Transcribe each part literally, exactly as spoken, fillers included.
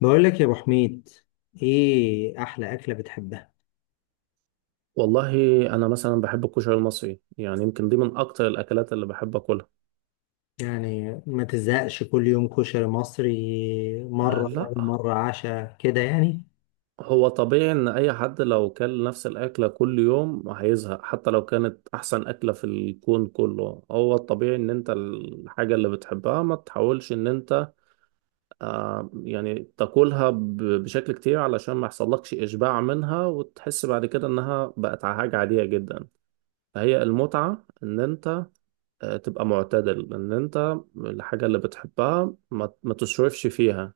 بقول لك يا ابو حميد، ايه احلى اكله بتحبها؟ والله، انا مثلا بحب الكشري المصري. يعني يمكن دي من اكتر الاكلات اللي بحب اكلها. يعني ما تزهقش كل يوم كشري مصري؟ آه، مره يعني لا. مره عشاء كده يعني. هو طبيعي ان اي حد لو كل نفس الاكله كل يوم هيزهق، حتى لو كانت احسن اكله في الكون كله. هو الطبيعي ان انت الحاجه اللي بتحبها ما تحاولش ان انت آه يعني تاكلها ب- بشكل كتير، علشان ما يحصلكش اشباع منها وتحس بعد كده انها بقت حاجه عاديه جدا. فهي المتعه ان انت آه، تبقى معتدل ان انت الحاجة اللي بتحبها ما, ما تصرفش فيها.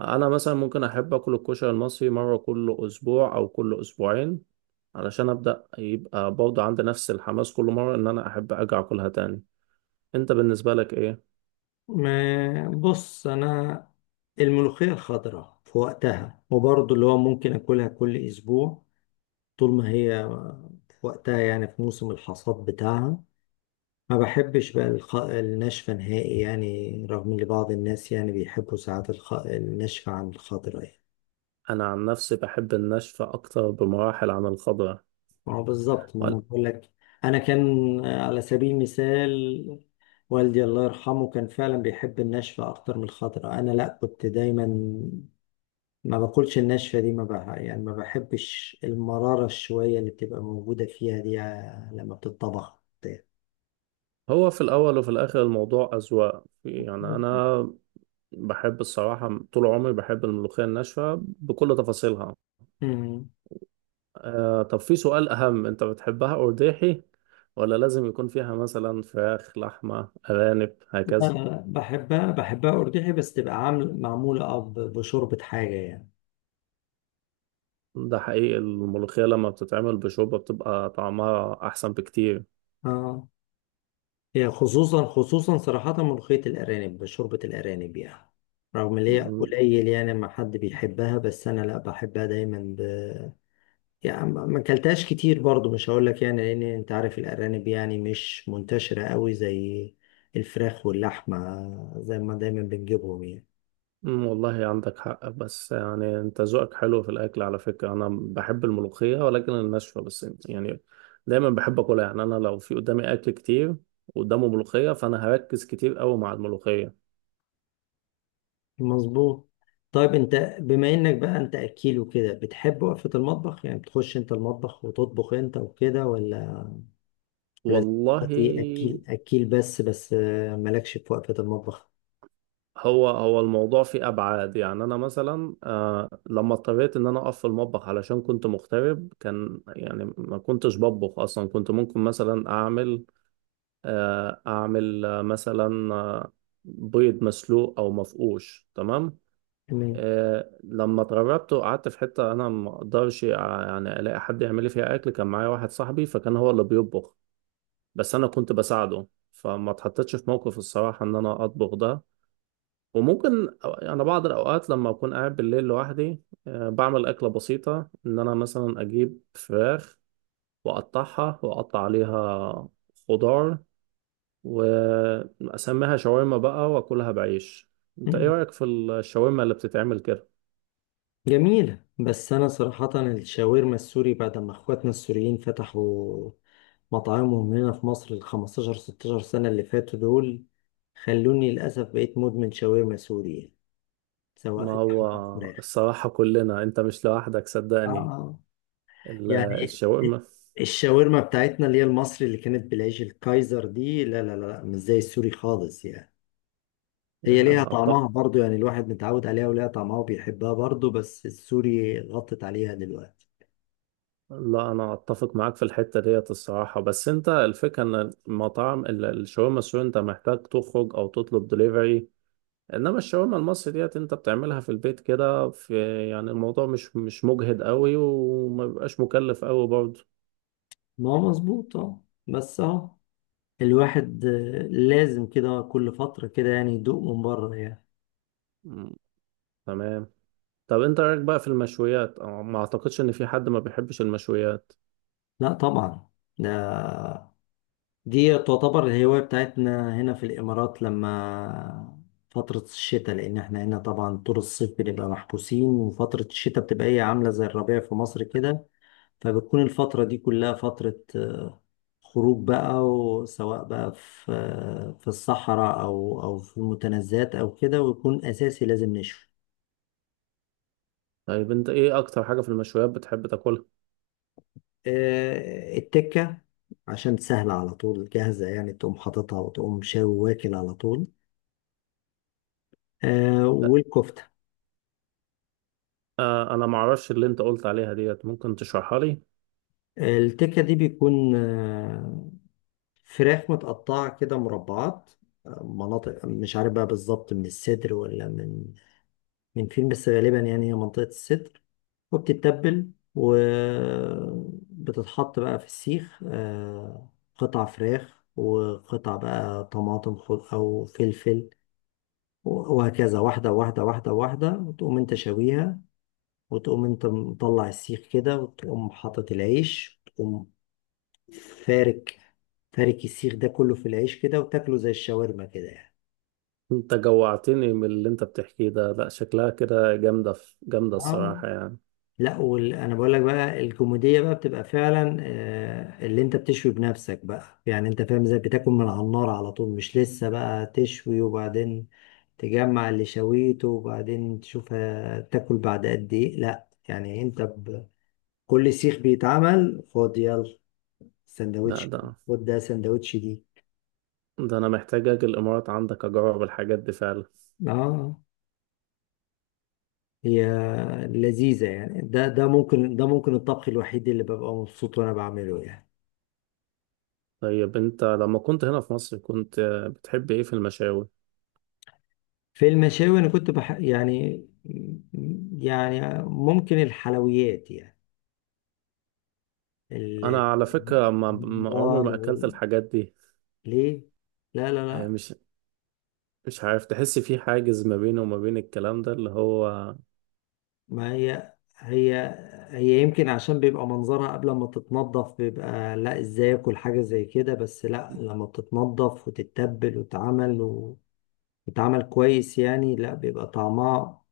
انا مثلا ممكن احب اكل الكشري المصري مرة كل اسبوع او كل اسبوعين، علشان ابدأ يبقى برضه عندي نفس الحماس كل مرة ان انا احب ارجع اكلها تاني. انت بالنسبة لك ايه؟ ما بص، انا الملوخيه الخضراء في وقتها، وبرضه اللي هو ممكن اكلها كل اسبوع طول ما هي في وقتها، يعني في موسم الحصاد بتاعها. ما بحبش بقى الخ... الناشفه نهائي يعني، رغم ان بعض الناس يعني بيحبوا ساعات الخ... الناشفه عن الخضراء يعني. انا عن نفسي بحب الناشفة اكتر بمراحل عن الخضراء. ما هو بالظبط ما انا وال- بقول لك. انا كان، آه، على سبيل المثال، والدي الله يرحمه كان فعلا بيحب الناشفه اكتر من الخضراء. انا لا، كنت دايما ما باكلش الناشفه دي، ما بقى يعني، ما بحبش المراره شويه اللي بتبقى موجوده فيها دي، آه، لما بتطبخ. هو في الاول وفي الاخر الموضوع اذواق. يعني انا بحب الصراحة، طول عمري بحب الملوخية الناشفة بكل تفاصيلها. مم. آه طب في سؤال أهم، أنت بتحبها أرداحي ولا لازم يكون فيها مثلا فراخ، لحمة، أرانب لا هكذا؟ لا لا، بحبها بحبها أرجحي، بس تبقى عامل معمولة أه ب- بشوربة حاجة يعني. ده حقيقي الملوخية لما بتتعمل بشوربة بتبقى طعمها أحسن بكتير. اه، هي خصوصا خصوصا صراحة ملوخية الأرانب، شوربة الأرانب يعني، رغم إن هي م- قليل يعني ما حد بيحبها، بس أنا لأ بحبها دايما ب... يعني. ما ما أكلتهاش كتير برضو، مش هقول لك يعني، لأن أنت عارف الأرانب يعني مش منتشرة قوي زي الفراخ واللحمة، زي ما دايما بنجيبهم يعني. م- والله عندك حق. بس يعني أنت ذوقك حلو في الأكل. على فكرة أنا بحب الملوخية ولكن الناشفة بس. يعني دايما بحب أكلها. يعني أنا لو في قدامي أكل كتير وقدامه ملوخية، فأنا هركز كتير أوي مع الملوخية. مظبوط. طيب أنت بما إنك بقى أنت أكيل وكده، بتحب وقفة المطبخ؟ يعني بتخش أنت المطبخ وتطبخ أنت وكده، ولا والله، ولذتي اكيل اكيل بس بس، آه، مالكش في وقفة المطبخ؟ هو هو الموضوع فيه ابعاد. يعني انا مثلا آه لما اضطريت ان انا اقف في المطبخ، علشان كنت مغترب. كان يعني ما كنتش بطبخ اصلا. كنت ممكن مثلا اعمل آه اعمل آه مثلا آه بيض مسلوق او مفقوش. تمام. تمام. آه لما اتغربت وقعدت في حته انا ما اقدرش ع- يعني الاقي حد يعمل لي فيها اكل. كان معايا واحد صاحبي، فكان هو اللي بيطبخ. بس انا كنت بساعده. فما اتحطيتش في موقف الصراحه ان انا اطبخ ده. وممكن أو- أنا بعض الأوقات لما أكون قاعد بالليل لوحدي آه، بعمل أكلة بسيطة. إن أنا مثلا أجيب فراخ وأقطعها وأقطع عليها خضار وأسميها شاورما بقى وأكلها بعيش. أنت إيه مم. رأيك في الشاورما اللي بتتعمل كده؟ جميلة، بس انا صراحة الشاورما السوري بعد ما اخواتنا السوريين فتحوا مطاعمهم هنا في مصر ال خمسة عشر ستاشر سنة اللي فاتوا دول، خلوني للأسف بقيت مدمن شاورما سوري يعني، ما سواء هو لحمة أو فراخ. الصراحة كلنا، أنت مش لوحدك صدقني. آه، ال- يعني الشاورما. الشاورما بتاعتنا اللي هي المصري اللي كانت بالعيش الكايزر دي، لا لا لا مش زي السوري خالص يعني. هي ليها يا قطع! طعمها برضو يعني، الواحد متعود عليها وليها طعمها وبيحبها برضو، بس السوري غطت عليها دلوقتي. لا، انا اتفق معاك في الحته ديت الصراحه. بس انت الفكره ان المطاعم ال- الشاورما السوري انت محتاج تخرج او تطلب دليفري. انما الشاورما المصري ديت انت بتعملها في البيت كده في. يعني الموضوع مش مش مجهد قوي وما بيبقاش مكلف قوي برضه. ما هو مظبوط اه، بس اه، الواحد آه، لازم كده كل فترة كده يعني يدوق من بره يعني. مم، تمام. طب انت رايك بقى في المشويات؟ أو ما اعتقدش ان في حد ما بيحبش المشويات. لا طبعا، ده دي تعتبر الهواية بتاعتنا هنا في الإمارات لما فترة الشتاء، لأن احنا هنا طبعا طول الصيف بنبقى محبوسين، وفترة الشتاء بتبقى هي عاملة زي الربيع في مصر كده. فبتكون الفترة دي كلها فترة آه، خروج بقى، وسواء بقى في آه، في الصحراء أو أو في المتنزهات أو كده، ويكون أساسي لازم نشوي. طيب انت ايه اكتر حاجه في المشويات بتحب تاكلها؟ آه، التكة، عشان سهلة على طول جاهزة يعني، تقوم حاططها وتقوم شاوي واكل على طول. آه، والكفتة. آه انا ما اعرفش اللي انت قلت عليها ديت، ممكن تشرحها لي؟ التكة دي بيكون آه، فراخ متقطعة كده مربعات، آه، مناطق مش عارف بقى بالظبط من الصدر ولا من من فين، بس غالبا يعني هي منطقة الصدر. وبتتبل وبتتحط بقى في السيخ، آه، قطع فراخ وقطع بقى طماطم خض- أو فلفل، وهكذا واحدة واحدة واحدة واحدة، وتقوم انت شويها، وتقوم انت مطلع السيخ كده، وتقوم حاطط العيش، وتقوم فارك، فارك السيخ ده كله في العيش كده، وتاكله زي الشاورما كده يعني. انت جوعتني من اللي انت بتحكيه ده. لا، شكلها كده جامدة في جامدة اه. الصراحة يعني. لا وال... انا بقول لك بقى، الكوميديا بقى بتبقى فعلا آه، اللي انت بتشوي بنفسك بقى يعني. انت فاهم ازاي؟ بتاكل من على النار على طول، مش لسه بقى تشوي وبعدين تجمع اللي شويته وبعدين تشوف. آه، تاكل بعد قد ايه؟ لا يعني انت ب... كل سيخ بيتعمل خد يلا لا، سندوتش، ده خد ده سندوتش دي. ده انا محتاج اجي الامارات عندك اجرب الحاجات دي فعلا. اه، هي لذيذة يعني. ده ده ممكن، ده ممكن الطبخ الوحيد اللي ببقى مبسوط وانا بعمله يعني. طيب انت لما كنت هنا في مصر كنت بتحب ايه في المشاوي؟ في المشاوي انا كنت بح... يعني، يعني ممكن الحلويات يعني، ال- انا على فكرة ما ما- عمري الممبار ما اكلت وال- الحاجات دي. ليه. لا لا اه، لا. مش مش عارف. تحس في حاجز ما بيني وما بين الكلام ده اللي هو. ما هي هي هي يمكن عشان بيبقى منظرها قبل ما تتنضف بيبقى لا، ازاي اكل حاجة زي كده؟ بس لا، لما بتتنضف وتتبل وتتعمل و- وتتعمل كويس يعني، لا بيبقى طعمها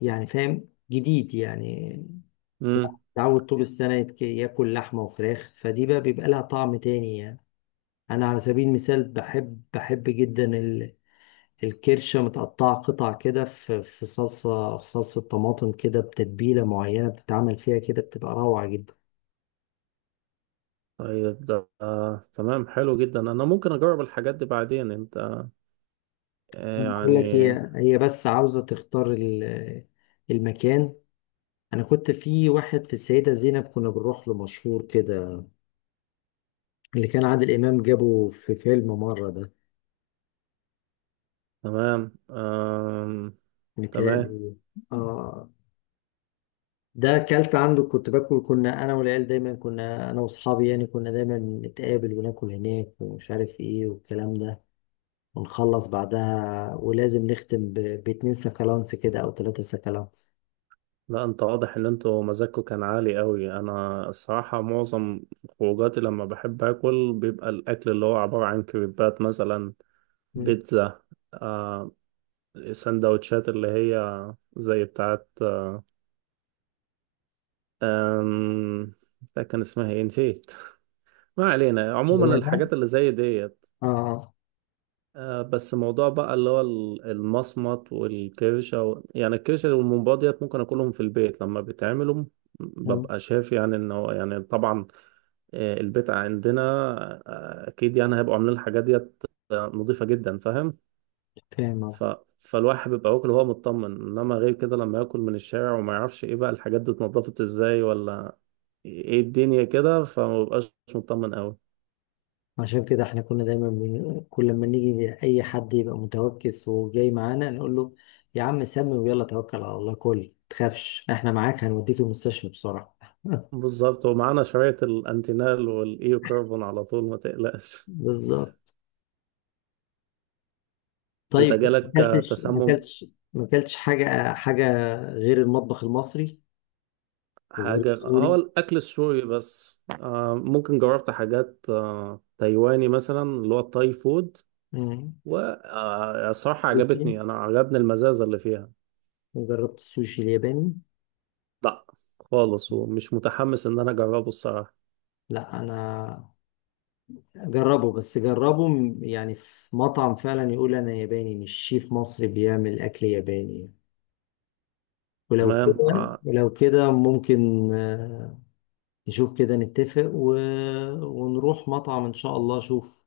يعني، فاهم؟ جديد يعني، امم. تعود طول السنة يتك- ياكل لحمة وفراخ، فدي بقى بيبقى لها طعم تاني يعني. أنا على سبيل المثال بحب، بحب جدا ال- الكرشة متقطعة قطع كده في في صلصة، في صلصة طماطم كده، بتتبيلة معينة بتتعمل فيها كده، بتبقى روعة جدا. طيب ده آه تمام حلو جدا. انا ممكن اجرب الحاجات دي بعدين انت. اه، أنا بقول لك، يعني هي هي بس عاوزة تختار ال- المكان. أنا كنت في واحد في السيدة زينب كنا بنروح له، مشهور كده، اللي كان عادل إمام جابه في فيلم مرة ده، تمام. آم... تمام. متهيألي. آه، ده اكلت عنده، كنت باكل، كنا انا والعيال دايما، كنا انا واصحابي يعني، كنا دايما نتقابل وناكل هناك ومش عارف ايه والكلام ده، ونخلص بعدها ولازم نختم ب... باتنين سكالانس كده او ثلاثة سكالانس. لا، انت واضح ان انتوا مزاجكوا كان عالي قوي. انا الصراحة معظم خروجاتي لما بحب اكل بيبقى الاكل اللي هو عبارة عن كريبات مثلا، مم. بيتزا، آه سندوتشات اللي هي زي بتاعت آه آم، ده كان اسمها ايه نسيت. ما علينا. هو عموما ده؟ الحاجات اللي زي ديت. اه آه. آه، بس موضوع بقى اللي هو ال- المصمت والكرشة و... يعني الكرشة والممبار ديت ممكن أكلهم في البيت لما بيتعملوا، م- مم. ببقى شايف يعني إن هو، يعني طبعا آه، البيت عندنا آه، أكيد يعني هيبقوا عاملين الحاجات ديت آه، نظيفة جدا، فاهم. فاهم ف... قصدك. فالواحد بيبقى واكل وهو مطمن. إنما غير كده لما ياكل من الشارع وما يعرفش إيه بقى الحاجات دي اتنضفت إزاي ولا إيه الدنيا كده، فما بيبقاش مطمن أوي. عشان كده احنا كنا دايما من... كل ما نيجي اي حد يبقى متوكس وجاي معانا نقول له يا عم سمي ويلا توكل على الله، كل تخافش، احنا معاك، هنوديك المستشفى بسرعة. بالظبط، ومعانا شوية الانتينال والايو كاربون على طول ما تقلقش. بالظبط. انت طيب ما جالك آه، اكلتش؟ ما تسمم اكلتش ما اكلتش حاجه حاجه غير المطبخ المصري وغير حاجة؟ هو السوري. الأكل السوري بس. آه، ممكن جربت حاجات آه، تايواني مثلا اللي هو التاي فود. مم. وصراحة السوشي؟ عجبتني، أنا عجبني المزازة اللي فيها. جربت السوشي الياباني؟ لا خالص، ومش متحمس إن أنا أجربه الصراحة. لا انا جربه، بس جربه م- يعني، في مطعم فعلا يقول انا ياباني، مش شيف مصري بيعمل اكل ياباني. ولو تمام. كده آه، ولو كده ممكن آه، نشوف كده نتفق و... ونروح مطعم ان شاء الله اشوف.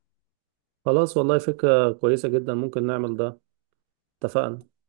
خلاص، والله فكرة كويسة جدا، ممكن نعمل ده. اتفقنا.